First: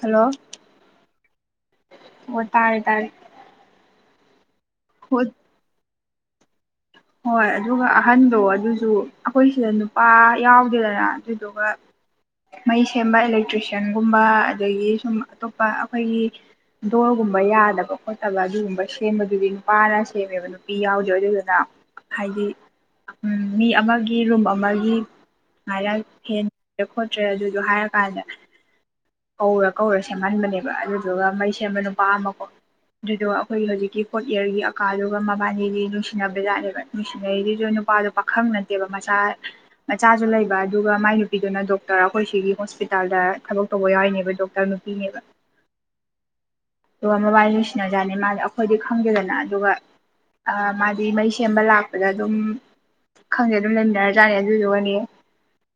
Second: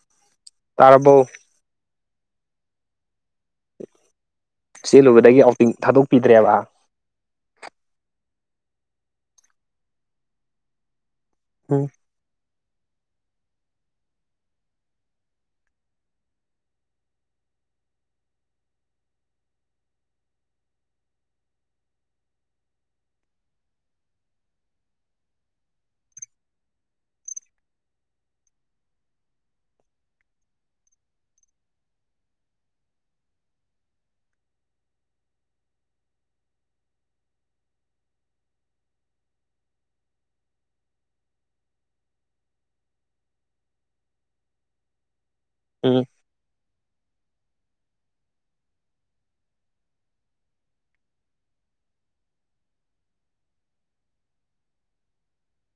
hello ꯇꯥꯔꯔꯕꯣ ꯑꯣ ꯇꯥꯜ ꯇꯥꯜ ꯆꯦꯜꯂꯨꯕꯗꯒꯤ ꯑꯥꯎꯇꯤꯡ ꯊꯥꯗꯣꯛꯄꯤꯗ꯭ꯔꯦꯕ ꯍꯣꯏ ꯑꯗꯨꯒ ꯑꯍꯟꯗꯣ ꯑꯗꯨꯁꯨ ꯑꯩꯈꯣꯏ ꯁꯤꯗ ꯅꯨꯄꯥ ꯌꯥꯎꯗꯦꯗꯅ ꯑꯗꯨ ꯑꯗꯨꯒꯒ ꯎꯝ ꯃꯩ ꯁꯦꯝꯕ ꯑꯦꯂꯦꯛꯇ꯭ꯔꯤꯁꯤꯌꯥꯟꯒꯨꯝꯕ ꯑꯗꯒꯤ ꯁꯨꯝ ꯑꯇꯣꯞꯄ ꯑꯩꯈꯣꯏꯒꯤ ꯗꯣꯜꯒꯨꯝꯕ ꯌꯥꯗꯕ ꯈꯣꯠꯇꯕ ꯑꯗꯨꯒꯨꯝꯕ ꯁꯦꯝꯕꯗꯨꯗꯤ ꯅꯨꯄꯥꯅ ꯁꯦꯝꯃꯦꯕ ꯅꯨꯄꯤ ꯌꯥꯎꯗꯦ ꯑꯗꯨꯗꯨꯅ ꯍꯥꯏꯗꯤ ꯃꯤ ꯑꯃꯒꯤ ꯔꯨꯝ ꯑꯃꯒꯤ ꯁꯃꯥꯏꯔ ꯍꯦꯟꯗ꯭ꯔꯦ ꯈꯣꯠꯇ꯭ꯔꯦ ꯑꯗꯨꯁꯨ ꯍꯥꯏꯔꯀꯥꯟꯗ ꯀꯧꯔ ꯀꯧꯔ ꯁꯦꯝꯍꯟꯕꯅꯦꯕ ꯑꯗꯨꯗꯨꯒ ꯃꯩ ꯁꯦꯝꯕ ꯅꯨꯄꯥ ꯑꯃꯀꯣ ꯑꯗꯨꯗ ꯑꯩꯈꯣꯏꯒꯤ ꯍꯧꯖꯤꯛꯀꯤ ꯐꯣꯔꯠ ꯏꯌꯥꯔꯒꯤ ꯑꯀꯥꯗꯨꯒ ꯃꯕꯥꯅꯤꯗꯤ ꯅꯨꯡꯁꯤꯅꯕꯖꯥꯠꯅꯦꯦꯕ ꯅꯨꯡꯁꯤꯅꯔꯤꯗꯨꯁꯨ ꯅꯨꯄꯥꯗꯨ ꯄꯥꯈꯪ ꯅꯠꯇꯦꯕ ꯃꯆꯥ ꯃꯆꯥꯁꯨ ꯂꯩꯕ ꯑꯗꯨꯒ ꯃꯥꯏ ꯅꯨꯄꯤꯗꯨꯅ ꯗꯣꯛꯇꯔ ꯑꯩꯈꯣꯏ ꯁꯤꯒꯤ ꯍꯣꯁꯄꯤꯇꯥꯜꯗ ꯊꯕꯛ ꯇꯧꯕ ꯌꯥꯎꯔꯤꯅꯦꯕ ꯗꯣꯛꯇꯔ ꯅꯨꯄꯤꯅꯦꯕ ꯎꯝ ꯑꯗꯨꯒ ꯃꯣꯕꯥꯏꯜ ꯂꯣꯏꯁꯤꯟꯅꯖꯥꯠꯅꯤ ꯃꯥꯗꯤ ꯑꯩꯈꯣꯏꯗꯤ ꯈꯪꯗꯦꯗꯅ ꯑꯗꯨꯒ ꯑ ꯃꯥꯗꯤ ꯃꯩ ꯁꯦꯝꯕ ꯂꯥꯛꯄꯗ ꯑꯗꯨꯝ ꯈꯪꯗꯦ ꯑꯗꯨꯝ ꯂꯩꯃꯤꯟꯅꯔꯖꯥꯠꯅꯦ ꯑꯗꯨꯗꯨꯒꯅꯦ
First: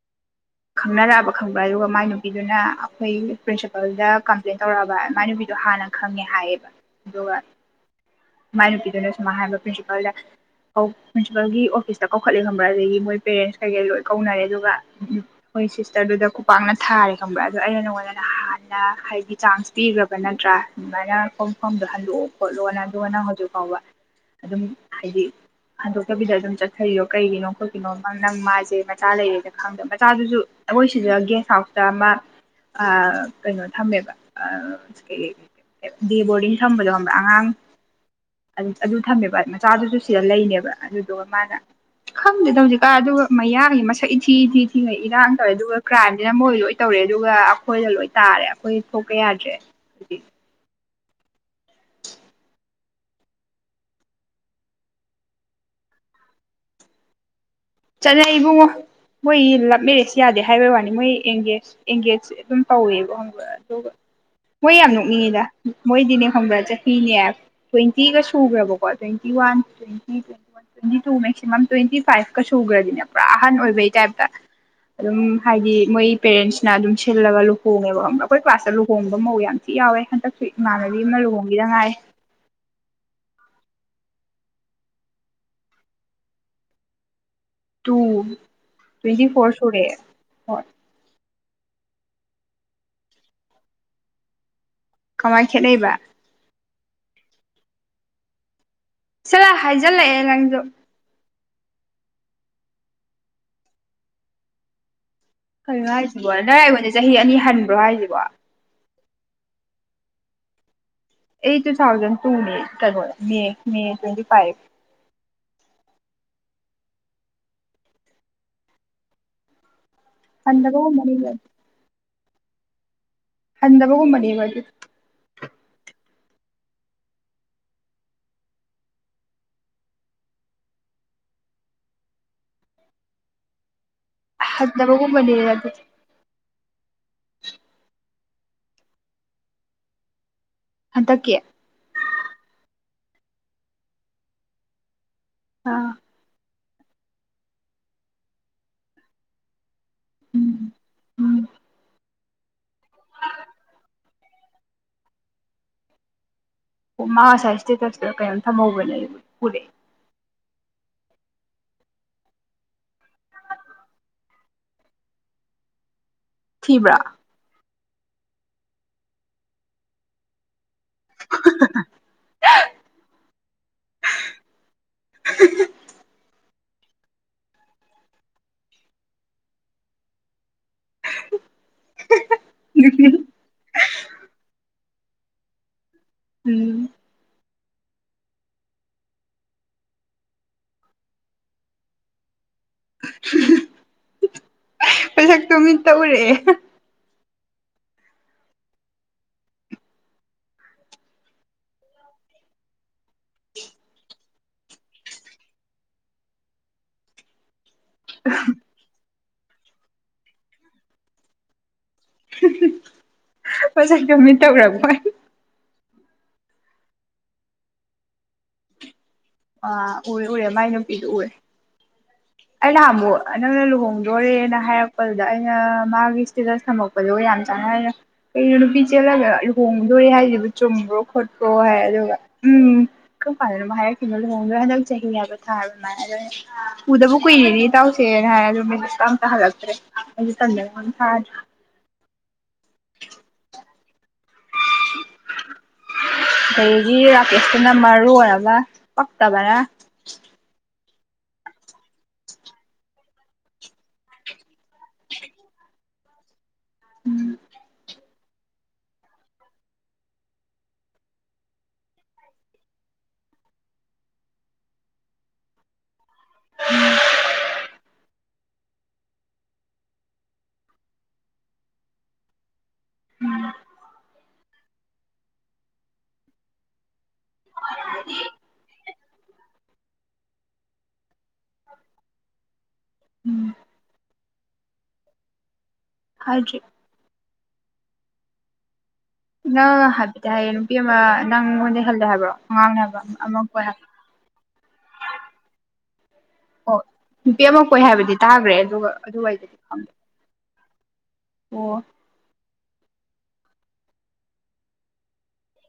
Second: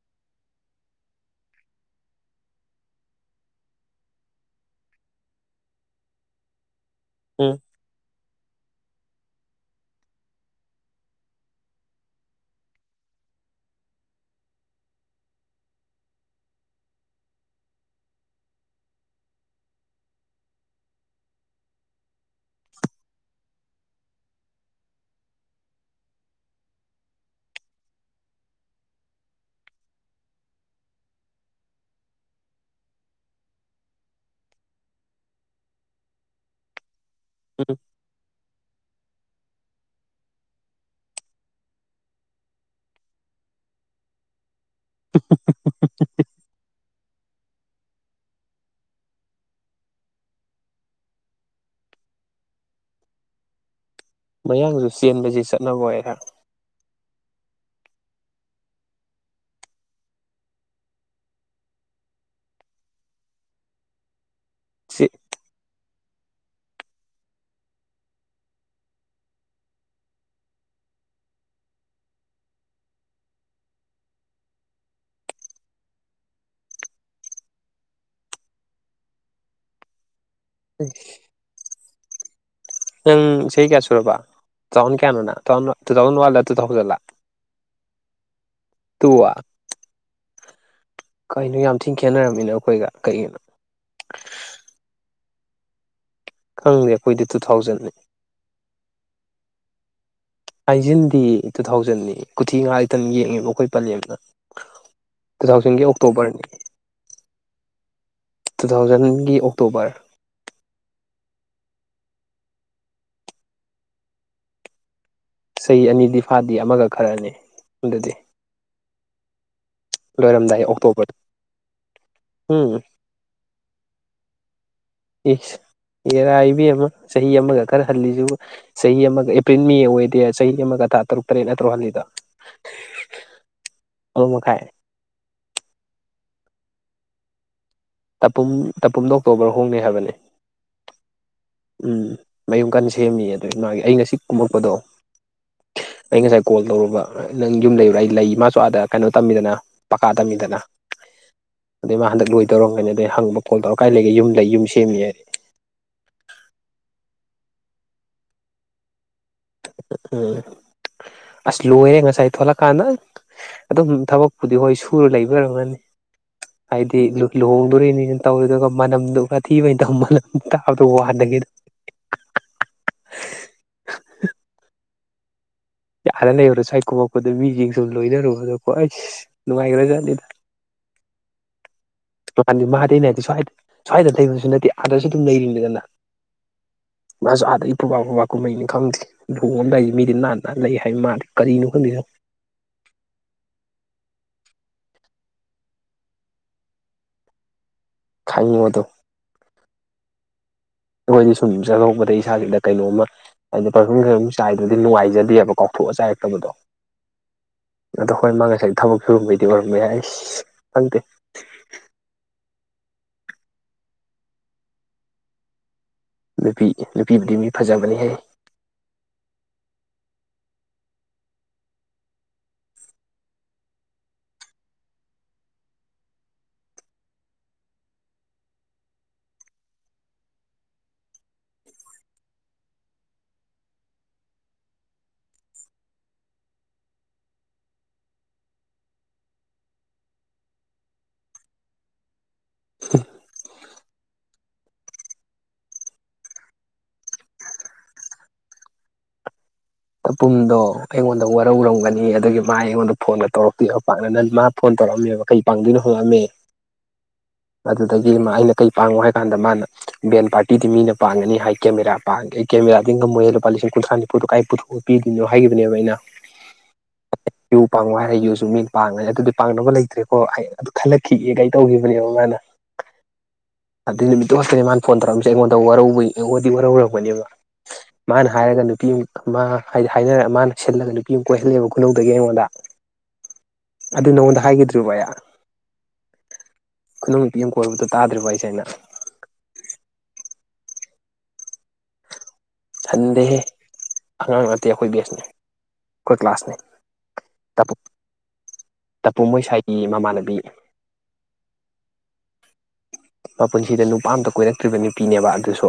[unintelligible] ꯈꯪꯅꯔꯛꯑꯕ ꯈꯪꯕ꯭ꯔꯥ ꯑꯗꯨꯒ ꯃꯥꯏ ꯅꯨꯄꯤꯗꯨꯅ ꯑꯩꯈꯣꯏ ꯄ꯭ꯔꯤꯟꯁꯤꯄꯜꯗ ꯀꯝꯄ꯭ꯂꯦꯟ ꯇꯧꯔꯛꯑꯕ ꯃꯥꯏ ꯅꯨꯄꯤꯗꯣ ꯍꯥꯟꯅ ꯈꯪꯉꯦ ꯍꯥꯏꯌꯦꯕ ꯑꯗꯨꯒ ꯎꯝ ꯃꯥꯏ ꯅꯨꯄꯤꯗꯨꯅ ꯁꯨꯃꯥꯏ ꯍꯥꯏꯥꯟꯕ ꯄ꯭ꯔꯤꯟꯁꯤꯄꯜꯗ ꯄ꯭ꯔꯤꯟꯁꯤꯄꯥꯜꯒꯤ ꯑꯣꯐꯤꯁꯇ ꯀꯧꯈꯠꯂꯦ ꯈꯪꯕ꯭ꯔꯥ ꯑꯗꯒꯤ ꯃꯣꯏ ꯄꯦꯔꯦꯟꯁ ꯀꯩꯀꯩ ꯂꯣꯏ ꯀꯧꯅꯔꯦ ꯑꯗꯨꯒ ꯅꯣꯏ ꯁꯤꯁꯇꯔꯗꯨꯗ ꯈꯨꯄꯥꯛꯅ ꯊꯥꯔꯦ ꯈꯪꯕ꯭ꯔꯥ ꯑꯗꯣ ꯑꯩꯅ ꯅꯉꯣꯟꯗꯅ ꯍꯥꯟꯅ ꯍꯥꯏꯗꯤ ꯆꯥꯟꯁ ꯄꯤꯈ꯭ꯔꯕ ꯅꯠꯇ꯭ꯔꯥ ꯑꯗꯨꯃꯥꯏꯅ ꯈꯣꯡ ꯈꯝꯗꯣ ꯍꯜꯂꯛꯑꯣ ꯈꯣꯠꯂꯣꯑꯣꯅ ꯑꯗꯨꯅ ꯍꯧꯖꯤꯛ ꯐꯥꯎꯕ ꯑꯗꯨꯝ ꯍꯥꯏꯗꯤ ꯍꯟꯗꯣꯛꯇꯕꯤꯗ ꯑꯗꯨꯝ ꯆꯠꯊꯔꯤꯌꯣ ꯀꯩꯒꯤꯅꯣ ꯈꯣꯠꯒꯤꯅꯣ ꯅ ꯅꯪ ꯃꯥꯁꯦ ꯃꯆꯥ ꯂꯩꯔꯦꯅ ꯈꯪꯗ ꯃꯆꯥꯗꯨꯁꯨ ꯑꯩꯈꯣꯏ ꯁꯤꯗ ꯒꯦꯁ ꯍꯥꯎꯁꯇ ꯑꯃ ꯑ ꯀꯩꯅꯣ ꯊꯝꯃꯦꯕꯩ ꯂꯩꯦ ꯗꯦ ꯕꯣꯔꯗꯤꯡ ꯊꯝꯕꯗꯣ ꯉꯝꯕ꯭ꯔꯥ ꯑꯉꯥꯡ ꯎꯝ ꯊꯝꯃꯦꯕ ꯃꯆꯥꯗꯨꯁꯨ ꯁꯤꯗ ꯂꯩꯅꯦꯕ ꯑꯗꯨꯗꯨꯒ ꯃꯥꯅ ꯈꯪꯗꯦ ꯇꯧꯁꯤꯀꯥ ꯑꯗꯨꯒ ꯃꯌꯥꯒꯤ ꯃꯁꯛ ꯏꯊꯤ ꯏꯊꯤ ꯊꯤꯉꯩ ꯏꯔꯥꯡ ꯇꯧꯋꯦ ꯑꯗꯨꯒ ꯀ꯭ꯔꯥꯏꯝ ꯁꯤꯅ ꯃꯣꯏ ꯂꯣꯏ ꯇꯧꯔꯦ ꯑꯗꯨꯒ ꯑꯩꯈꯣꯏꯗ ꯂꯣꯏ ꯇꯥꯔꯦ ꯑꯩꯈꯣꯏ ꯊꯣꯛꯄ ꯌꯥꯗ꯭ꯔꯦ ꯍꯧꯗꯤ ꯃꯌꯥꯡꯁꯨ ꯆꯦꯟꯕꯁꯤ ꯆꯠꯅꯕ ꯑꯣꯏꯔꯦ ꯆꯠꯂ ꯏꯕꯨꯡꯉꯣ ꯃꯣꯏ ꯂꯞ ꯃꯦꯔꯦꯖ ꯌꯥꯗꯦ ꯍꯥꯏꯕꯩ ꯋꯥꯅꯤ ꯃꯣꯏ ꯑꯦꯡꯒꯦꯖ ꯑꯦꯡꯒꯦꯖꯁꯦ ꯑꯗꯨꯝ ꯇꯧꯋꯦꯕ ꯑꯗꯨꯒ ꯍꯣꯏ ꯌꯥꯝ ꯅꯣꯛꯅꯤꯡꯉꯤꯗ ꯃꯣꯏꯗꯤꯅꯦ ꯈꯪꯕ꯭ꯔꯥ ꯆꯍꯤꯅꯦ ꯇ꯭ꯋꯦꯟꯇꯤꯒ ꯁꯨꯈ꯭ꯔꯕꯀꯣ ꯇ꯭ꯋꯦꯟꯇꯤ ꯋꯥꯟ ꯇ꯭ꯋꯦꯟꯇꯤ ꯇ꯭ꯋꯦꯟꯇꯤ ꯋꯥ ꯇ꯭ꯋꯦꯟꯇꯤ ꯇ ꯃꯁꯤꯃꯝ ꯇ꯭ꯋꯦꯟꯇꯤ ꯐꯥꯏꯚꯀ ꯁꯨꯈ꯭ꯔꯗꯤꯅꯦ ꯄꯨꯔꯥ ꯑꯍꯟ ꯑꯣꯏꯕꯩ ꯇꯥꯏꯞꯇ ꯑꯗꯨꯝ ꯍꯥꯏꯗꯤ ꯃꯣꯏ ꯄꯦꯔꯦꯟꯁꯅ ꯑꯗꯨꯝ ꯁꯤꯜꯂꯒ ꯂꯨꯍꯣꯡꯉꯦꯕ ꯑꯩꯈꯣꯏ ꯀ꯭ꯂꯥꯁꯇ ꯂꯨꯍꯣꯡꯕ ꯃꯧ ꯌꯥꯝ ꯊꯤꯅ ꯌꯥꯎꯋꯦ ꯍꯟꯗꯛꯁꯨ ꯏꯃꯥꯟꯅꯕꯤ ꯑꯃꯅ ꯂꯨꯍꯣꯡꯒꯤꯗ ꯉꯥꯏ ꯎꯪ ꯁꯤ ꯀꯌꯥ ꯁꯨꯔꯕ ꯇꯨ ꯊꯥꯎꯖꯟ ꯀꯌꯥꯅꯣꯅꯟ ꯇꯨ ꯊꯥꯎꯖꯟ ꯋꯥꯟꯂ ꯇꯨ ꯊꯥꯎꯖꯟꯂ ꯇꯨ ꯇꯨ ꯇ꯭ꯋꯦꯟꯤ ꯑ ꯐꯣꯔ ꯁꯣꯔꯦ ꯍ ꯀꯩꯅꯣ ꯌꯥꯝ ꯊꯤꯅ ꯈꯦꯠꯅꯔꯝꯃꯤꯅ ꯑꯩꯈꯣꯏꯒ ꯀꯩꯒꯤꯅꯣ ꯀꯃꯥꯏꯅ ꯈꯦꯠꯅꯩꯕ ꯈꯪꯗꯦ ꯑꯩꯈꯣꯏꯗꯤ ꯇꯨ ꯊꯥꯎꯖꯟꯅꯤ ꯆꯂ ꯍꯥꯏꯖꯠꯂꯦ ꯑꯥꯏꯖꯤꯟꯗꯤ ꯇꯨ ꯊꯥꯎꯖꯟꯅꯤ ꯀꯨꯊꯤ ꯉꯥ ꯇꯪ ꯌꯦꯡꯉꯦꯕ ꯑꯩꯈꯣꯏ ꯄꯜꯂꯤꯕꯅ ꯀꯩꯅꯣ ꯍꯥꯏꯁꯤꯕꯣ ꯅꯔ ꯑꯩꯈꯣꯟꯅꯦ ꯆꯍꯤ ꯑꯅꯤ ꯍꯟꯕ꯭ꯔꯣ ꯍꯥꯏꯁꯤꯕꯣ ꯒꯤ ꯑꯣꯛꯇꯣꯕꯔ ꯇꯨ ꯊꯥꯎꯖꯟ ꯇ ꯃ ꯇ꯭ꯋꯦꯟ ꯐꯚ ꯆꯍꯤ ꯑꯅꯤꯗꯤ ꯐꯥꯗꯦ ꯑꯃꯒ ꯈꯔꯅꯤ ꯑꯗꯨꯗꯤ ꯂꯣꯏꯔꯝꯗꯏ ꯑꯣꯛꯇꯣꯕꯔ ꯍꯟꯗꯕꯒꯨꯝꯕꯅꯦꯕ ꯎꯝ ꯍꯟꯗꯕꯒꯨꯝꯕꯅꯤꯕ ꯌꯦꯁ ꯏꯔꯥꯏ ꯏꯕꯤ ꯑꯃ ꯆꯍꯤ ꯑꯃꯒ ꯈꯔ ꯍꯜꯂꯤꯁꯤꯕꯨ ꯆꯍꯤ ꯑꯃꯒ ꯑꯦꯄ꯭ꯔꯤꯜ ꯃꯤ ꯑꯣꯏꯗꯦ ꯆꯍꯤ ꯑꯃꯒ ꯊꯥ ꯇꯔꯨꯛ ꯇꯔꯦꯠꯅ ꯇꯔꯨꯛ ꯍꯅꯤꯗ ꯍꯕꯒꯨꯝꯃꯅꯤ ꯌꯥꯗ ꯇ ꯇꯄꯨꯝꯗ ꯑꯣꯛꯇꯣꯕꯔ ꯍꯣꯡꯅꯤꯦ ꯍꯥꯏꯕꯅꯤ ꯍ ꯇ ꯀꯦ ꯎꯝ ꯃꯌꯨꯝ ꯀꯟꯅ ꯁꯦꯝꯃꯤ ꯑꯗꯨ ꯃꯥꯒꯤ ꯑꯩ ꯉꯁꯤ ꯀꯨꯝꯃꯛꯄꯗꯣ ꯑꯥ ꯑꯩ ꯉꯁꯥꯏ ꯀꯣꯜ ꯇꯧꯔꯨꯕ ꯅꯪ ꯌꯨꯝ ꯂꯩꯔꯥ ꯑꯩ ꯂꯩ ꯃꯥꯁꯨ ꯑꯥꯗ ꯀꯩꯅꯣ ꯇꯝꯃꯤꯗꯅ ꯄꯀꯥ ꯇꯝꯃꯤꯗꯅ ꯎꯝ ꯎꯝ ꯑꯗꯨꯗꯩ ꯃꯥ ꯍꯟꯗꯛ ꯂꯣꯏ ꯇꯧꯔꯝ ꯀꯅꯤ ꯑꯗꯩ ꯍꯪꯕ ꯀꯣꯜ ꯇꯧꯔ ꯀꯥꯏ ꯂꯩꯒꯦ ꯌꯨꯝ ꯂꯩ ꯌꯨꯝ ꯁꯦꯝꯃꯤ ꯍꯥꯏꯗꯤ ꯑꯣ ꯃꯥ ꯉꯁꯥꯏ ꯏꯁꯇꯦꯇꯁꯇꯗ ꯀꯩꯝ ꯊꯝꯍꯧꯕꯕꯅꯦ ꯑꯩꯦ ꯎꯝ ꯑꯁ ꯂꯣꯏꯔꯦ ꯉꯁꯥꯏ ꯑꯩ ꯊ ꯊꯣꯛꯂꯛ ꯀꯥꯟꯅ ꯑꯗꯨꯝ ꯊꯕꯛꯄꯨꯗꯤ ꯍꯣꯏ ꯁꯨꯔ ꯂꯩꯕꯔꯝꯒꯅꯤ ꯊꯤꯕ꯭ꯔꯥ ꯍꯥꯏꯗꯤ ꯂꯨꯍꯣꯡꯗꯣꯔꯤꯅꯤꯅ ꯇꯧꯔꯤꯗꯨꯒ ꯃꯅꯝꯗꯨꯒꯊꯤꯕꯩꯅ ꯇ ꯃꯅꯝ ꯑꯗ ꯋꯥꯔ ꯅꯒꯦꯅ [unintelligible] ꯌꯥꯔ ꯂꯩꯔꯨꯔꯣ ꯆꯥꯏꯀꯣꯃꯛꯄꯗ ꯃꯤꯁꯤꯡ ꯁꯨꯝ ꯂꯣꯏꯅꯔꯨꯕ ꯑꯗꯣꯀꯣ ꯑꯩꯁ ꯅꯨꯡꯉꯥꯏꯈ꯭ꯔꯖꯠꯅꯤꯗ [unintelligible] ꯃꯥꯥꯟꯗꯤ ꯃꯥꯗꯤꯩꯅ ꯍꯥꯏꯗꯦ ꯁ꯭ꯋꯥꯏꯗ ꯁ꯭ꯋꯥꯏꯗ ꯂꯩꯕꯁꯨ ꯅꯠꯇꯦ ꯑꯥꯗꯁꯨ ꯑꯗꯨꯝ ꯂꯩꯔꯤꯅꯤꯗꯅ ꯎꯝ ꯁꯨ ꯌꯥꯗ ꯄꯨꯕꯕꯥ ꯕꯕꯥ ꯀꯨꯝꯍꯩꯅꯤ ꯈꯪꯗꯦ ꯂꯨꯣꯡꯉꯝꯗꯥꯏꯁꯦ ꯃꯤꯗꯤ ꯅꯥꯟꯅ ꯅꯥ ꯂꯩ ꯍꯥꯏꯕ ꯃꯥꯗꯤ ꯀꯔꯤꯅꯣ ꯈꯪꯗꯣꯏꯅꯣ [unintelligible] [unintelligible] ꯃꯊꯛꯇꯣ ꯃꯤ ꯇ ꯎꯔꯦ ꯈꯥꯏ ꯌꯗ ꯑꯩꯈꯣꯏꯗꯤ ꯁꯨꯝ ꯆꯠꯊꯣꯛꯄꯗ ꯏꯁꯥꯁꯤꯗ ꯀꯩꯅꯣꯝꯃ ꯍꯥꯏꯗꯤ ꯄꯔꯐ꯭ꯌꯨꯝ ꯈꯔ ꯆꯥꯏꯗ꯭ꯔꯗꯤ ꯅꯨꯡꯉꯥꯏꯖꯗꯦꯕ ꯀꯥꯎꯊꯣꯛ ꯄꯠ ꯆꯥꯏꯔꯛꯇꯕꯗꯣ ꯑꯗꯣ ꯍꯣꯏ ꯃꯥ ꯉꯁꯥꯏ ꯊꯕꯛ ꯁꯤꯨꯔꯨꯝꯕꯩꯗꯤ ꯑꯣꯏꯔꯝꯕ ꯌꯥꯏ ꯑꯩꯁ ꯈꯪꯗꯦ [unintelligible] ꯐꯖꯥꯏ ꯀꯃꯤꯠ ꯇꯧꯔꯕꯣꯏ ꯅꯨꯄꯤ ꯅꯨꯄꯤꯕꯨꯗꯤ ꯃꯤ ꯐꯖꯕꯅꯤ ꯍꯥꯏ ꯑꯥ ꯎꯔꯦ ꯎꯔꯦ ꯃꯥꯏ ꯅꯨꯄꯤꯗꯨ ꯎꯔꯦ ꯑꯩ ꯅꯍ ꯑꯃꯨ ꯅꯪꯅ ꯂꯨꯍꯣꯡꯗꯣꯔꯦꯅ ꯍꯥꯏꯔꯛꯄꯗꯨꯗ ꯑꯩꯅ ꯃꯥꯒꯤ ꯏꯁꯇꯦꯇꯁ ꯊꯝꯃꯛꯄꯗꯣ ꯌꯥꯝ ꯆꯥꯟꯅꯔꯅ ꯀꯣ ꯅꯨꯄꯤ ꯆꯦꯜꯂꯒ ꯂꯨꯍꯣꯡꯗꯣꯔꯦ ꯍꯥꯏꯁꯤꯕꯨ ꯆꯨꯝꯕ꯭ꯔꯣ ꯈꯣꯠꯄ꯭ꯔꯣ ꯍꯥꯏ ꯑꯗꯨꯒ ꯎꯝ ꯀꯔꯥꯗꯅꯨ ꯍꯥꯏꯔꯛꯈꯤꯕꯅꯣ ꯂꯨꯍꯣꯡꯗꯣꯏ ꯍꯟꯗꯛ ꯆꯍꯤ ꯍꯥꯏꯕ ꯊꯥꯕ ꯀꯨꯏꯔꯤꯅꯤ ꯏꯇꯥꯎꯁꯦꯅ ꯍꯥꯏꯗ ꯃꯤꯗꯨ ꯑꯝꯇ ꯍꯜꯂꯛꯇ꯭ꯔꯦ ꯑꯩꯗꯤ ꯇꯝꯗ ꯊꯥꯗ꯭ꯔꯦ [unintelligible] ꯑꯗꯒꯤ ꯔꯥꯀꯦꯁꯇꯨꯅ ꯃꯔꯨ ꯑꯣꯏꯒ ꯄꯛꯇꯕꯅ ꯇꯄꯨꯝꯗꯣ ꯑꯩꯉꯣꯟꯗ ꯋꯥꯔꯧꯔꯝꯒꯅꯤ ꯑꯗꯒꯤ ꯃꯥ ꯑꯩꯉꯣꯟꯗ ꯐꯣꯟꯒ ꯇꯧꯔꯛꯇꯣꯏꯕ ꯄꯥꯛꯅ ꯅ ꯃꯥ ꯐꯣꯟ ꯇꯧꯔꯝꯃꯦꯕꯩ ꯄꯥꯡꯣꯏꯣ ꯑ ꯑꯩꯅ ꯀꯩ ꯄꯥꯡꯉꯣ ꯍꯥꯏꯀꯥꯟꯗ ꯃꯥꯅ ꯕꯦꯟ ꯄꯥꯔꯇꯤꯗꯤ ꯃꯤꯅ ꯄꯥꯡꯉꯅꯤ ꯍꯥꯏ ꯀꯦꯃꯦꯔꯥ ꯄꯥꯡ ꯃꯣꯏꯜ ꯄ ꯀ ꯁꯥꯟ ꯀꯥꯏ ꯄꯨꯊ ꯄꯤꯗꯣꯏꯅꯣ ꯍꯥꯏꯈꯤꯕꯅꯦꯕ ꯑꯩꯅꯨ ꯄ ꯑꯩꯒꯤꯁꯨ ꯃꯤ ꯄꯥꯡꯉꯅꯤ ꯑꯗꯨꯗꯤ ꯄꯥꯡꯅꯕ ꯂꯩꯇ꯭ꯔꯦꯀꯣ ꯑꯩ ꯑꯗꯨ ꯈꯜꯂꯛꯈꯤꯑꯦ ꯀꯩ ꯇꯧꯈꯤꯕꯅꯦꯕ ꯃꯥꯅ ꯑꯗꯨ ꯅꯨꯃꯤꯠꯇꯨ ꯈꯛꯇꯅꯤ ꯃꯥꯅ ꯐꯣꯟ ꯇꯧꯔꯛꯝꯃꯤꯁꯦ ꯑꯩꯉꯣꯟꯗ ꯋꯥꯔꯧꯕ ꯑꯩꯗꯤ ꯋꯥꯔꯧꯔꯄꯅꯦꯕ ꯃꯥꯅ ꯍꯥꯏꯔꯒ ꯅꯨꯄꯤꯗꯤ ꯍꯥꯏꯅꯔ ꯃꯥꯅ ꯁꯤꯜꯂꯒ ꯅꯨꯄꯤ ꯄꯨ ꯀꯣꯏꯍꯜꯂꯦꯕ ꯈꯨꯅꯧꯗꯒꯤ ꯑꯩꯉꯣꯟꯗ ꯑꯗꯨ ꯅꯉꯣꯟꯗ ꯍꯥꯏꯈꯤꯗ꯭ꯔꯤꯕ ꯚꯌꯥ ꯍꯥꯏꯖꯤ ꯅꯨꯄꯤ ꯑꯃ ꯀꯣꯏꯕꯗꯣ ꯇꯥꯗ꯭ꯔꯤꯕ ꯑꯩꯁꯦ ꯑꯩꯅ ꯅꯪ ꯍꯥꯏꯐꯗꯤ ꯍꯥꯏꯌꯦ ꯅꯨꯄꯤ ꯑꯃ ꯅꯪꯉꯣꯟꯗ ꯈꯜꯂꯦ ꯍꯥꯏꯕ꯭ꯔꯣ ꯍ ꯍꯟꯗꯦꯍꯦ ꯑꯃꯃ ꯑꯉꯥꯡ ꯅꯠꯇꯦ ꯑꯩꯈꯣꯏ ꯕꯦꯁꯅꯦ ꯑꯩꯈꯣꯏ ꯀ꯭ꯂꯥꯁꯅꯦ ꯑꯣ ꯅꯨꯄꯤ ꯑꯃ ꯇꯄꯨ ꯀꯣꯏ ꯍꯥꯏꯕꯗꯤ ꯇꯥꯈ꯭ꯔꯦ ꯑꯗꯨꯒ ꯇꯄꯨ ꯑꯗꯨ ꯑꯩꯗꯗꯤ ꯃꯣꯏꯁꯥꯏꯒꯤ ꯈꯪꯗꯦ ꯃꯃꯥꯟꯅꯕꯤ ꯑꯣ ꯃꯄꯨꯟꯁꯤꯗ ꯅꯨꯄꯥ ꯑꯝꯇ ꯀꯣꯏꯔꯛꯇ꯭ꯔꯤꯕ ꯅꯨꯄꯤꯅꯦꯕ ꯑꯗꯨꯁꯨ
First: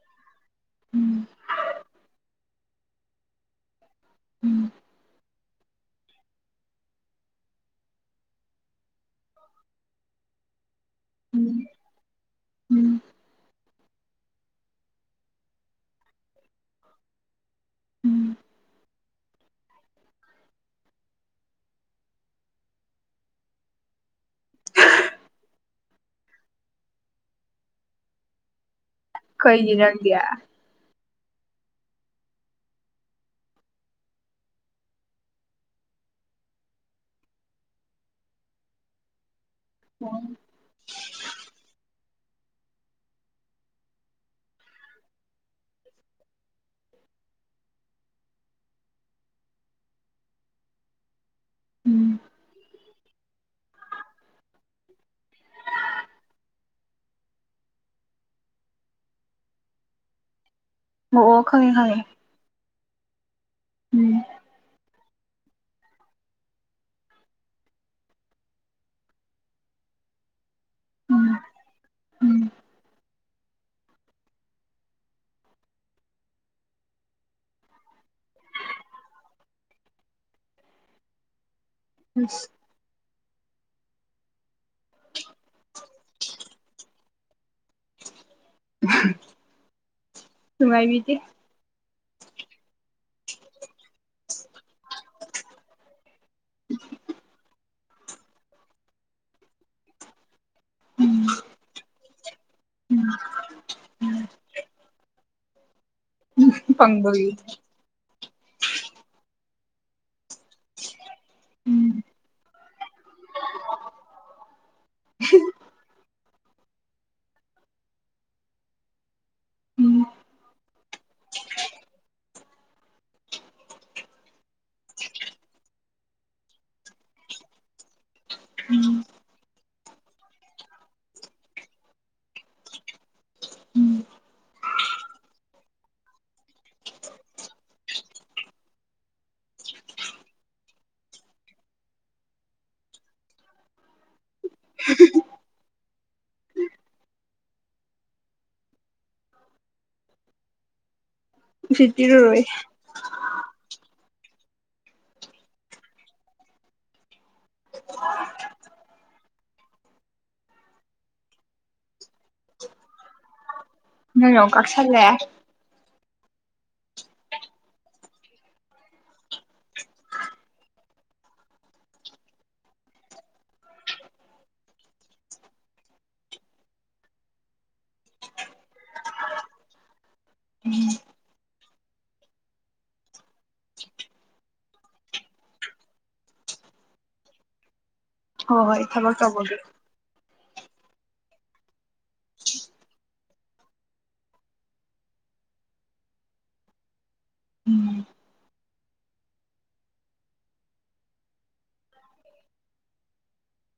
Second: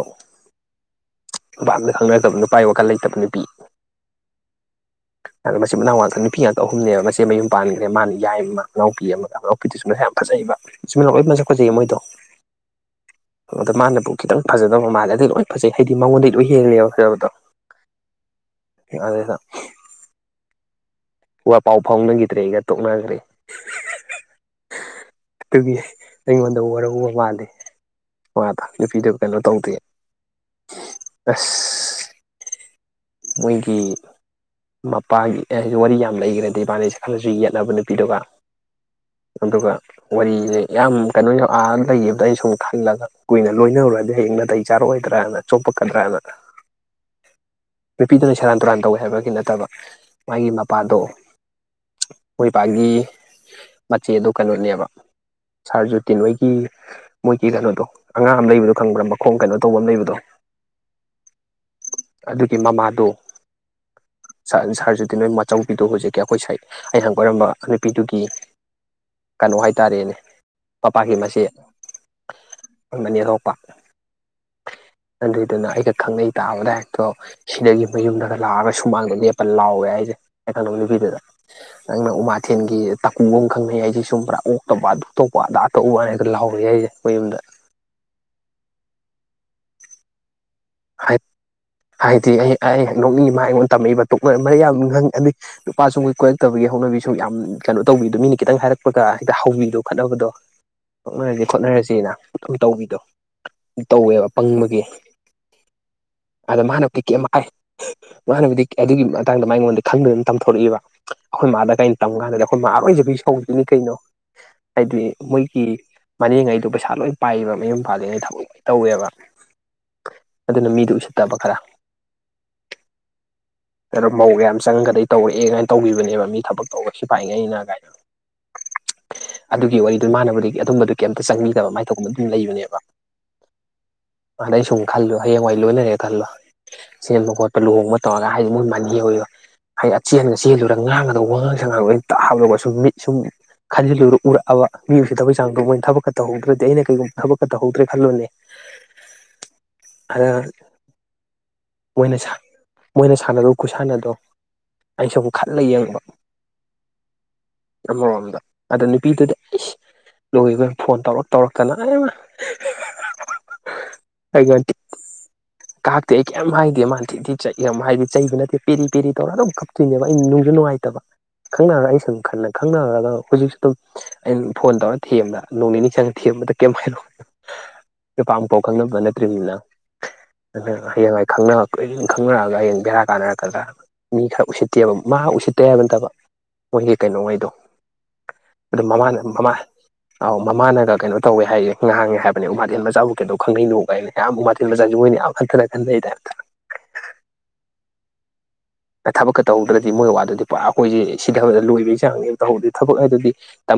ꯎꯝ ꯅꯨꯚꯞꯅ ꯈꯪꯅꯔꯛꯇꯕ ꯅꯨꯄꯥ ꯋꯥꯈꯜ ꯂꯩꯇꯕ ꯅꯨꯄꯤ ꯎꯝ ꯃꯆꯤꯟ ꯃꯅꯥꯎꯥꯛꯛꯇ ꯅꯨꯄꯤ ꯉꯥꯛꯇ ꯑꯍꯨꯝꯅꯦꯕ ꯃꯆꯦ ꯃꯌꯨꯝ ꯄꯥꯟꯈ꯭ꯔꯦ ꯃꯥꯅ ꯌꯥꯏ ꯑꯃ ꯉꯉꯥꯎꯄꯤ ꯑꯃꯒ ꯉꯉꯎꯄꯤꯗꯨꯁꯨ ꯃꯁ ꯌꯥꯝ ꯐ ꯐꯖꯩꯕ ꯆꯤꯟꯃꯤꯅꯥꯎ ꯂꯣꯏꯅꯁꯨ ꯎꯝ ꯈꯠꯩꯌꯦ ꯃꯣꯏꯗꯣ ꯎꯝ ꯑꯗꯣ ꯃꯥꯅꯕꯨ ꯈꯤꯇꯪ ꯐꯖꯗꯕ ꯃꯥꯜꯂꯦ ꯑꯗꯨꯩ ꯂꯣꯏ ꯐꯖꯩ ꯍꯥꯏꯗꯤ ꯃꯉꯣꯟꯗꯒꯤꯩ ꯂꯣꯏ ꯍꯦꯜꯂꯦꯕ ꯍꯥꯏꯔꯕꯗꯣ ꯎꯝ ꯑꯗꯦꯗ ꯋꯥ ꯄꯥꯎ ꯐꯥꯎꯅꯈꯤꯗ꯭ꯔꯦ ꯑꯩꯒ ꯇꯣꯛꯅꯈ꯭ꯔꯦ ꯑꯗꯨꯒꯤ ꯑꯩꯉꯣꯟꯗ ꯋꯥꯔꯕ ꯃꯥꯗꯦ ꯅꯨꯄꯤꯗꯨꯕ ꯀꯩꯅꯣ ꯇꯧꯗꯦ ꯀꯩꯒꯤ ꯅꯪꯗꯤ ꯑꯁ ꯃꯣꯏꯒꯤ ꯃꯄꯥꯒꯤ ꯋꯥꯔꯤ ꯌꯥꯝ ꯂꯩꯈ꯭ꯔꯗꯤ ꯏꯕꯥꯅꯤꯁꯦ ꯈꯜꯂꯁꯨ ꯌꯦꯠꯂꯅꯕ ꯅꯨꯄꯤꯗꯨꯒ ꯑꯗꯨꯒ ꯋꯥꯔꯤꯁꯦ ꯌꯥꯝ ꯀꯩꯅꯣ ꯌꯧ ꯂꯩꯕꯗ ꯑꯩ ꯁꯨꯝ ꯈꯜꯂꯒ ꯀꯨꯏꯅ ꯂꯣꯏꯅꯔꯨꯔꯗꯤ ꯍꯌꯦꯡ ꯅꯥꯇꯩ ꯆꯥꯔꯛꯑꯣꯏꯗ꯭ꯔꯥꯅ ꯆꯣꯄꯛꯀꯗ꯭ꯔꯥꯅ ꯅꯨꯄꯤꯗꯨꯅ ꯁꯦꯔꯥꯟ ꯇꯨꯔꯥꯟ ꯇꯧꯋꯦ ꯍꯥꯏꯕꯒꯤ ꯅꯠꯇꯕ ꯃꯥꯒꯤ ꯃꯄꯥꯗꯣ ꯎꯝ ꯃꯣꯏꯄꯥꯛꯒꯤ ꯃꯆꯦ ꯑꯗꯨ ꯀꯩꯅꯣꯅꯦꯕ ꯁꯥꯔꯖꯨꯇꯤ ꯍꯣꯏꯒꯤ ꯃꯣꯏꯒꯤ ꯀꯩꯅꯣꯗꯣ ꯑꯉꯥꯡ ꯑꯃ ꯂꯩꯕꯗꯣ ꯈꯪꯕ꯭ꯔ ꯃꯈꯣꯡ ꯀꯩꯅꯣ ꯇꯧꯕ ꯑꯃ ꯂꯩꯕꯗꯣ [inaudible] ꯑꯣ ꯈꯣꯏ ꯈꯅꯤ ꯑꯗꯨꯒꯤ ꯃꯃꯥꯗꯣ ꯁꯥꯔꯖꯨꯗꯤ ꯅꯣꯏ ꯑꯆꯧꯕꯤꯗꯨ ꯍꯧꯖꯤꯛꯀꯤ ꯑꯩꯈꯣꯏ ꯁꯥꯏ ꯑꯩꯅ ꯍꯪꯕ ꯑꯣꯏꯔꯝꯕ ꯅꯨꯄꯤꯗꯨꯒꯤ ꯀꯩꯅꯣ ꯍꯥꯏꯇꯥꯔꯦꯅꯦ ꯄꯄꯥꯛꯀꯤ ꯎꯝ ꯃ ꯎꯝ ꯃꯅꯤ ꯊꯣꯛꯣꯛꯄ ꯑꯗꯨꯏꯗꯨꯅ ꯑꯩꯒ ꯈꯪꯅꯩ ꯇꯥꯕꯗꯥꯏ ꯍꯒꯤ ꯃꯌꯨꯝꯗꯒ ꯂꯥꯛꯑꯒ ꯁꯨꯃꯥꯡꯗ ꯂꯦꯞꯄ ꯂꯥꯎꯋꯦ ꯍꯥꯏꯁꯅꯣ ꯅꯨꯄꯤꯗꯨꯗ ꯑꯁ ꯎꯃꯥꯊꯦꯟꯒꯤ ꯇꯀꯨꯒ ꯑꯃ ꯈꯪꯅ ꯌꯥꯏꯁꯦ ꯁꯨꯝ ꯄꯨꯔꯥ ꯑꯣꯛꯇꯣꯄ ꯑ ꯑꯗꯨ ꯇꯣꯞꯄ ꯑꯗꯥ ꯑ ꯇꯛꯎ ꯋꯥ ꯍꯥꯏꯅꯒ ꯂꯥꯎꯔ ꯌꯥꯏꯁꯦ ꯑꯩꯣꯏ ꯌꯨꯝꯗ [inaudible] ꯅꯨꯡꯉꯥꯏ ꯕꯤꯗꯤ ꯍꯥꯏꯗꯤ ꯑꯩ ꯑꯩ ꯅꯣꯛꯅꯤꯡꯃ ꯑꯩꯉꯣꯟꯗ ꯇꯝꯃꯛꯏꯕ ꯇꯣꯛ ꯌꯥꯝ ꯅꯪ ꯑꯩ ꯅꯨꯄꯥꯁꯨ ꯃꯣꯏ ꯀꯣꯏꯔꯛꯇꯕꯒꯤ ꯍꯧꯅꯕꯤꯁꯨ ꯌꯥꯝ ꯀꯩꯅꯣ ꯇꯧꯕꯤꯗꯣ ꯃꯤꯅ ꯈꯤꯇꯪ ꯍꯥꯏꯔꯛꯄꯒ ꯁꯤꯗ ꯍꯧꯕꯤꯗꯣ ꯈꯠꯅꯕꯗꯣ ꯅꯔꯁꯤ ꯈꯣꯠꯅꯔꯁꯤꯅ ꯑꯗꯨꯝ ꯇꯧꯕꯤꯗꯣ ꯑꯗꯨ ꯇꯧꯋꯦꯕ ꯄꯪꯕꯒꯤ ꯑꯗ ꯃꯥꯅꯛꯇꯤ ꯀꯦ ꯑꯃ ꯐꯪꯕꯒꯤ ꯍꯥꯏ ꯃꯥꯅꯅꯕꯗꯤ ꯑꯗꯨꯒꯤ ꯃꯇꯥꯡꯗ ꯃꯉꯣꯟꯗ ꯈꯪꯕ ꯑꯗꯨꯝ ꯇꯝꯊꯣꯔꯛꯏꯕ ꯑꯩꯈꯣꯏ ꯃꯥꯗ ꯀꯥꯏꯩꯅ ꯇꯝ ꯀꯥꯟꯗꯗꯤ ꯑꯩꯈꯣꯏ ꯃꯥꯔꯣꯏꯖꯕꯤ ꯁ ꯍꯧꯗꯣꯏꯅꯤ ꯀꯩꯅꯣ ꯍꯥꯏꯗꯤ ꯃꯣꯏꯒꯤ ꯃꯅꯤꯡꯉꯩꯗꯣ ꯄꯩꯁꯥ ꯂꯣꯏ ꯄꯥꯏꯌꯦꯕ ꯃꯌꯨꯝ ꯄꯥꯜꯂꯤꯉꯩ ꯊꯕꯛ ꯂꯣꯏ ꯇꯧꯋꯦꯕ ꯎꯝ ꯑꯗꯨꯅ ꯃꯤꯗꯨ ꯎꯁꯤꯠꯇꯕ ꯈꯔ ꯀꯣ ꯃꯧꯔꯦ ꯌꯥꯝ ꯆꯪꯉꯒꯗꯩ ꯇꯧꯔꯛꯑꯦ ꯀꯥꯏꯅ ꯇꯧꯕꯤꯈꯤꯕꯅꯦꯕ ꯃꯤ ꯊꯕꯛ ꯇꯧꯕꯔꯒ ꯁꯤ ꯄꯥꯏꯉꯩ ꯑꯩꯅ ꯀꯥꯏꯅ ꯎꯝ ꯑꯗꯨꯒꯤ ꯋꯥꯔꯤꯗꯨ ꯃꯥꯟꯅꯕꯗꯒꯤ ꯑꯗꯨꯝꯕꯗꯨ ꯀꯩꯝꯇ ꯆꯪꯕꯤꯗꯕ ꯃꯥꯏ ꯇꯧꯒꯨꯝꯕ ꯑꯗꯨꯝ ꯂꯩꯕꯅꯦꯕ ꯑꯗꯩ ꯁꯨꯝ ꯈꯜꯂꯣ ꯍꯌꯦꯡꯋꯥꯏ ꯂꯣꯏꯅꯅꯦ ꯈꯜꯂꯣ ꯁꯦꯝꯕ ꯈꯣꯠꯄ ꯂꯨꯍꯣꯡꯕ ꯇꯧꯔꯒ ꯍꯥꯏꯁꯦ ꯃꯣꯏ ꯃꯒꯤꯧꯤꯣ ꯍꯥꯏꯗꯤ ꯑꯆꯦꯜꯂꯒ ꯆꯦꯜꯂꯨꯔꯒ ꯉꯥꯡꯒꯗꯕ ꯋꯥꯉꯥꯡ ꯁꯉꯥꯡ ꯂꯣꯏ ꯇꯥꯍꯗꯒ ꯁꯨꯝ ꯃꯤꯠ ꯁꯨꯝ ꯈꯜꯖꯤꯜꯂ ꯎꯔꯛꯑꯕ ꯃꯤꯏꯁꯤꯗꯕꯒꯤ ꯆꯥꯡꯗꯣ ꯃꯣꯏꯅ ꯊꯕꯛ ꯈ ꯇꯧꯍꯧꯗ꯭ꯔꯗꯤ ꯑꯩꯅ ꯀꯩꯒꯨꯝꯕ ꯊꯕꯛ ꯈ ꯇꯍꯧꯗ꯭ꯔꯦ ꯈꯜꯂꯅꯦ [inaudible] ꯑꯗ ꯎꯁꯤꯠ ꯃꯣꯏꯅ ꯄꯤꯔꯨꯔꯣꯏ ꯃꯣꯏꯅ ꯁꯥꯟꯅꯔꯨ ꯈꯨꯠꯁꯥꯟꯅꯗꯣ ꯑꯩꯅ ꯁꯨꯝ ꯈꯠꯂ ꯌꯦꯡꯕ ꯑꯃꯔꯣꯝꯗ ꯑꯗ ꯅꯨꯄꯤꯗꯨꯗ ꯂꯣꯏꯕꯣꯏ ꯐꯣꯟ ꯇꯧꯔ ꯇꯧꯔꯛꯀꯅ ꯅꯅꯣ ꯀꯛꯁꯜꯂꯦ ꯀꯥꯛꯇꯦ ꯑꯩ ꯀꯩꯝ ꯍꯥꯏꯗꯦ ꯃꯥꯥꯟꯅꯗꯤꯦꯗꯤ ꯆ ꯍꯥꯏꯗꯤ ꯆꯩꯕ ꯅꯠꯇꯦ ꯄꯦꯔꯤ ꯄꯦꯔꯤ ꯇꯧꯔꯒ ꯑꯗꯨꯝ ꯀꯞꯇꯣꯏꯅꯦꯕ ꯑꯩ ꯅꯨꯡꯁꯨ ꯅꯨꯡꯉꯥꯏꯇꯦ [unintelligible] ꯈꯪꯅꯔꯒ ꯑꯩ ꯁ ꯑꯗꯨꯨꯝ ꯈꯟꯅ ꯈꯪꯅꯔꯒ ꯍꯧꯖꯤꯛꯁꯨ ꯑꯗꯨꯝ ꯑꯩꯅ ꯐꯣꯟ ꯇꯧꯔꯒ ꯊꯦꯝꯕꯗ ꯅꯣꯡ ꯅꯤꯅꯤ ꯆꯪꯉꯒ ꯊꯦꯝꯕ ꯀꯅꯣ ꯅꯨꯄꯥꯝꯄꯣꯛ ꯈꯪꯅꯕ ꯅꯠꯇ꯭ꯔꯤꯕꯅꯤꯅ ꯑꯗꯨ ꯍꯌꯦꯡꯋꯥꯪ ꯈꯪꯅꯔꯛꯑꯒ ꯍꯌꯦꯡ ꯕꯦꯔꯥ ꯀꯥꯟꯅꯔꯛꯀꯗ꯭ꯔꯥ ꯃꯤ ꯈꯔ ꯎꯁꯤꯠꯇꯦꯕ ꯃꯥ ꯎꯁꯤꯠꯇꯦ ꯍꯥꯏꯕ ꯅꯠꯇꯕ ꯃꯣꯏꯒꯤ ꯀꯩꯅꯣꯉꯩꯗꯣ ꯍꯣꯏ ꯍꯣꯏ ꯑꯗꯨꯗ ꯊꯕꯛ ꯃꯃꯥꯅꯦ ꯃꯃꯥ ꯇꯧꯕꯒꯤ ꯑ ꯃꯃꯥꯅꯒ ꯀꯩꯅꯣ ꯇꯧꯋꯦ ꯍꯥꯏꯁꯦꯍꯥꯡꯉ ꯍꯥꯏꯕ ꯃꯊꯦꯜ ꯃꯆꯥꯕꯨ ꯀꯩꯗꯣ ꯈꯪꯅꯩꯅꯣꯒꯥꯏꯅ ꯌꯥꯝ ꯆꯣꯏꯅꯤꯗꯨꯔ ꯀ ꯊꯕꯛꯀ ꯇꯧꯍꯧꯗ꯭ꯔꯗꯤ ꯃꯣꯏ ꯋꯥꯗꯨꯗꯤ ꯄꯨꯔꯥ ꯑꯩꯈꯣꯏꯁꯦ ꯁꯤꯊꯕꯗ ꯂꯣꯏꯕꯒꯤ ꯆꯥꯡꯅꯦ ꯇꯧꯍꯧꯗꯗꯤ ꯊꯕꯛ ꯍꯥꯏꯗꯨꯗꯤ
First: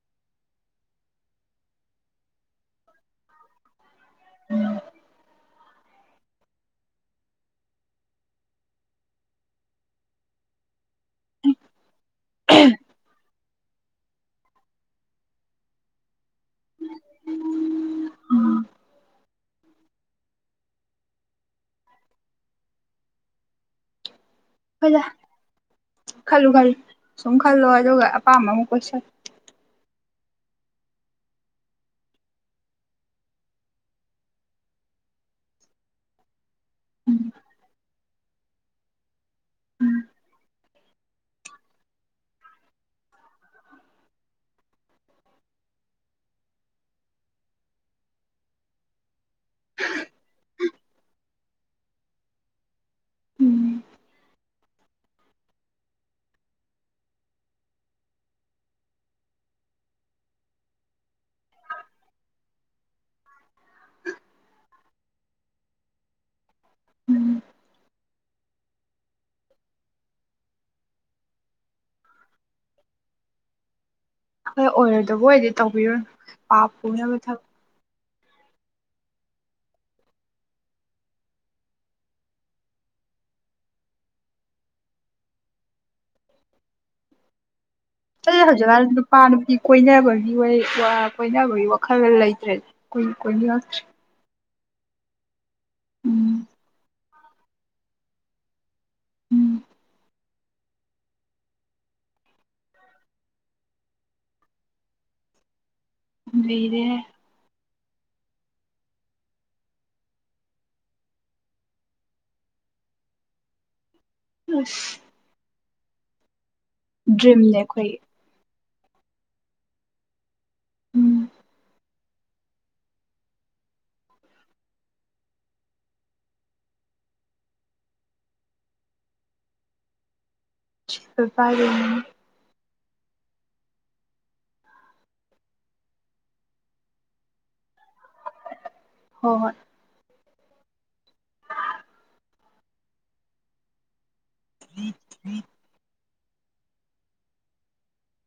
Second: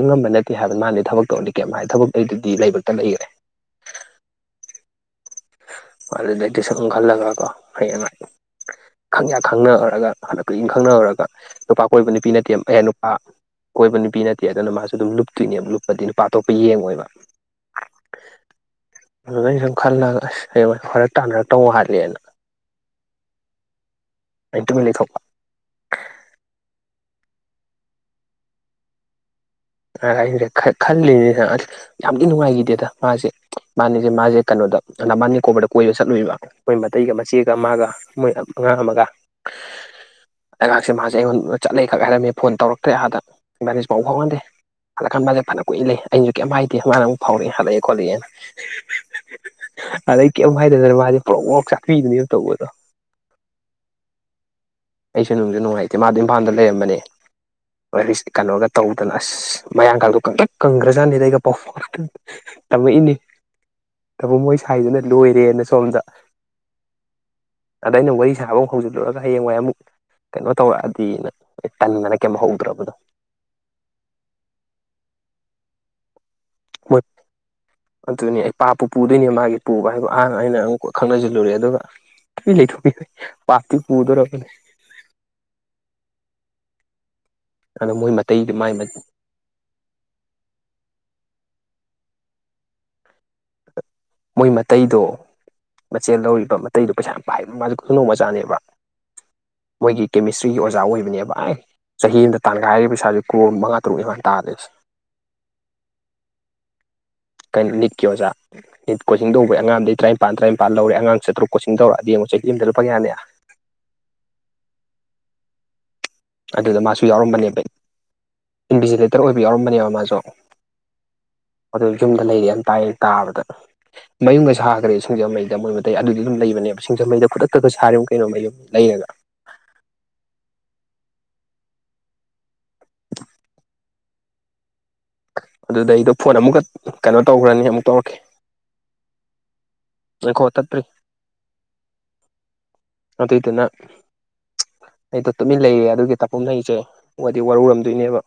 ꯉꯝꯕ ꯅꯠꯇꯦ ꯍꯥꯏꯕ ꯃꯥ ꯊꯕꯛ ꯇꯧꯔꯅꯤ ꯀꯩ ꯊꯕꯛꯗꯨꯗꯤ ꯂꯩꯕꯛꯇ ꯂꯩꯈ꯭ꯔꯦ ꯃꯥꯗꯤ ꯁꯨꯝꯜꯂꯒꯀꯣ ꯍ ꯈꯪꯌꯥ ꯈꯪꯅꯍꯔꯒ ꯍꯟꯗꯛ ꯀꯨꯏꯅ ꯈꯪꯅꯍꯔꯒ ꯅꯨꯄꯥ ꯀꯣꯏꯕ ꯅꯨꯄꯤ ꯅꯠꯇꯦ ꯑꯌꯥ ꯅꯨꯄꯥ ꯀꯣꯏꯕ ꯅꯨꯄꯤ ꯅꯠꯇꯦ ꯑꯗꯨꯅ ꯃꯥꯁꯨ ꯑꯗꯨꯝ ꯂꯨꯞꯇꯣꯏꯅꯦ ꯂꯨꯞꯄꯗꯤ ꯅꯨꯄꯥ ꯑꯇꯣꯞꯄ ꯌꯦꯡꯉꯣꯏꯕ ꯁ ꯈꯜ ꯂꯒ ꯑꯁ ꯍꯌꯦꯡ ꯍꯔ ꯇꯥꯟꯅꯔꯛꯇꯧ ꯍꯥꯂꯦꯅ ꯍꯖ ꯈꯜꯣ ꯈꯜ ꯁꯨꯝ ꯈꯜꯂꯣ ꯑꯗꯨꯒ ꯑꯄꯥꯝꯕ ꯑꯃꯨꯛ ꯀꯣꯏꯁꯜꯂ ꯑꯩꯁꯦ ꯈꯜꯂꯤꯅꯤ ꯑꯁ ꯌꯥꯝꯗꯤ ꯅꯨꯡꯉꯥꯏꯈꯤꯗꯦꯗ ꯃꯥꯁꯦ ꯃꯥꯅꯤꯁꯦ ꯃꯥꯁꯦ ꯀꯩꯅꯣꯗ ꯅꯕꯥꯅꯤꯀꯣꯗ ꯀꯣꯏꯕ ꯆꯠꯂꯨꯕ ꯃꯣꯏ ꯃꯇꯩꯒ ꯃꯆꯦꯒ ꯑꯃꯒ ꯃꯣꯏ ꯑꯉꯥꯡ ꯑꯃꯒ ꯑꯩꯍꯥꯛꯁꯦ ꯃꯥꯁꯦ ꯑꯩꯉꯣꯟꯗ ꯆꯠꯂꯩ ꯈꯛ ꯍꯥꯏꯔꯝꯃꯤ ꯐꯣꯟ ꯇꯧꯔꯛꯇ꯭ꯔꯦ ꯑꯥꯗ ꯏꯁꯦ ꯄꯥꯎ ꯐꯥꯎꯍꯟꯗꯦ ꯍꯜꯂꯛꯀꯥꯟ ꯃꯥꯁꯦ ꯐꯅ ꯀꯨꯏ ꯂꯩꯦ ꯑꯩꯩꯅꯁꯨ ꯀꯩꯝꯥꯏꯗꯦ ꯃꯥꯅ ꯑꯃꯨꯛ ꯐꯥꯎꯛꯦ ꯍꯜꯂꯛꯑꯦ ꯈꯣꯠꯂꯛꯑꯦꯅ ꯑꯗꯩ ꯀꯩꯝ ꯍꯥꯏꯗꯗꯅ ꯃꯥꯁꯦ ꯄꯣꯔꯣꯛ ꯃꯣꯔꯣꯛ ꯆꯥꯛꯄꯤꯗꯨꯅꯦꯕ ꯇꯧꯕꯗꯣ [inaudible] ꯑꯩꯁꯨ ꯅꯨꯡꯁꯨ ꯅꯨꯡꯉꯥꯏꯇꯦ ꯃꯥꯗ ꯏꯝꯐꯥꯜꯗ ꯂꯩꯔꯝꯕꯅꯦ ꯀꯩꯅꯣꯒ ꯇꯧꯗꯅ ꯑꯁ ꯃꯌꯥꯡꯒꯥꯗ ꯀ ꯀꯪꯈ꯭ꯔꯖꯥꯠꯅꯤꯗ ꯑꯩꯒ ꯄꯥꯎ ꯐ ꯇꯝꯃꯛꯏꯅꯦ ꯇꯕꯨꯣ ꯃꯣꯏ ꯁꯥꯏꯗꯨꯅ ꯂꯣꯏꯔꯦꯅ ꯁꯣꯝꯗ ꯑꯗ ꯑꯩꯅ ꯋꯥꯔꯤ ꯁꯥꯕ ꯑꯃ ꯍꯧꯖꯤꯜꯂꯛꯑꯒ ꯍꯌꯦꯡꯋꯥꯏꯃꯨꯛ ꯀꯩꯅꯣ ꯇꯧꯔꯛꯑꯗꯤ ꯇꯗꯅ ꯀꯩꯝ ꯍꯧꯗ꯭ꯔꯕꯗꯣ ꯍꯣꯏ ꯑꯣꯏꯔꯣꯏꯗꯕꯨ ꯑꯣꯏꯗꯤ ꯇꯧꯕꯤꯔꯣ ꯄꯥ ꯃꯣꯏ ꯄꯨꯨꯅꯕ ꯊꯛ ꯑꯗꯨꯅꯤ ꯑꯩ ꯄꯥꯛꯄꯨ ꯄꯨꯗꯣꯏꯅꯦ ꯃꯥꯒꯤ ꯄꯨꯕ ꯍꯥꯏꯕ ꯑꯍꯥꯡ ꯑꯩꯅ ꯑꯃꯨꯛꯀ ꯈꯪꯅꯁꯤꯜꯂꯨꯔꯦ ꯑꯗꯨꯒ ꯇ ꯂꯩ ꯊ ꯄꯇ ꯄꯨꯗꯔꯕ ꯑꯩ ꯃꯥꯏ ꯍꯧꯖꯤꯛꯀꯥꯟ ꯅꯨꯄꯥ ꯅꯨꯄꯤ ꯀꯣꯏꯅꯕꯒꯤ ꯀꯣꯏꯅꯕꯒꯤ ꯈꯕꯔ ꯂꯥꯏꯇ꯭ꯔꯦꯣꯏꯣꯏ ꯃꯣꯏ ꯃꯇꯩꯗꯣ ꯃꯆꯦꯜ ꯂꯧꯔꯤꯕ ꯃꯇꯩꯗꯣ ꯄꯩꯁꯥ ꯌꯥꯝ ꯄꯥꯏꯗꯅ ꯃꯥꯁꯦ ꯈꯨ ꯅꯣꯡ ꯃꯆꯥꯅꯦꯕ ꯎꯝ ꯃꯣꯏꯒꯤ ꯀꯦꯃꯤꯁꯇ꯭ꯔꯤꯒꯤ ꯑꯣꯖꯥ ꯑꯣꯏꯕꯅꯦꯕ ꯑꯩ ꯆꯍꯤ ꯑꯃꯗ ꯇꯥꯟꯒꯥꯏ ꯍꯥꯏꯔꯤꯕ ꯄꯩꯁꯥꯥꯁꯦ ꯀꯨ ꯃꯉꯥ ꯇꯔꯨꯛ ꯏꯃꯥꯟ ꯇꯥꯗ꯭ꯔꯦꯁꯦ ꯂꯩꯩꯔꯦ ꯅꯌꯖ ꯀꯣꯤꯡ ꯇꯧꯕꯩ ꯑꯉꯗ ꯇꯔꯥꯅꯤꯄ ꯇꯔꯥꯅꯤꯄꯜ ꯂꯧꯔꯦꯉꯥꯡ ꯆꯇꯨꯛ ꯀꯣꯤꯡ ꯇꯧꯔꯑꯗꯤꯡꯨꯛ ꯆꯍꯤ ꯑꯃ ꯂꯨꯄ ꯌꯥꯅꯤ [inaudible] ꯑꯁ ꯑꯗꯨꯗ ꯃꯥꯁꯨ ꯗ꯭ꯔꯤꯝꯅꯦ ꯌꯥꯎꯔꯝꯕꯅꯦꯕ ꯑꯩꯈꯣꯏꯒꯤ ꯏꯟꯚꯤꯖꯤꯂꯦꯇꯔ ꯑꯣꯏꯕ ꯌꯥꯎꯔꯝꯕꯅꯦꯕ ꯃꯥꯁꯨ ꯎꯝ ꯑꯗꯨ ꯌꯨꯝꯗ ꯂꯩꯔꯤ ꯌꯥꯝ ꯇꯥꯏꯌꯦ ꯇꯥꯕꯗ ꯃꯌꯨꯝꯒ ꯁꯥꯈ꯭ꯔꯦ ꯁꯤꯡꯖꯃꯩꯗ ꯃꯣꯏ ꯃꯇꯩ ꯑꯗꯨꯗꯤ ꯑꯗꯨꯝ ꯂꯩꯕꯅꯦꯕ ꯁꯤꯡꯖꯃꯩꯗ ꯈꯨꯗꯛꯇꯛꯒ ꯁꯥꯔꯤꯕ ꯀꯩꯅꯣ ꯃꯌꯨꯝ ꯂꯩ ꯍꯥꯏ [unintelligible] ꯑꯗꯨꯗ ꯑꯩꯗꯣ ꯐꯣꯟ ꯑꯃꯨꯛꯀ ꯀꯩꯅꯣ ꯇꯧꯈ꯭ꯔꯅꯤ ꯑꯃꯨꯛ ꯇꯧꯔꯛꯀꯦ ꯍꯣꯏ ꯍꯣꯏ ꯑꯩꯣ ꯇ ꯐꯔꯤ ꯑꯗꯨꯏꯗꯨꯅ ꯑꯩꯗꯣ ꯇꯨꯃꯤꯟ ꯂꯩꯌꯦ ꯑꯗꯨꯒꯤ ꯀꯨꯝꯅꯩꯁꯦ ꯃꯗꯤ ꯋꯥꯔꯧꯔꯝꯗꯣꯏꯅꯦꯕ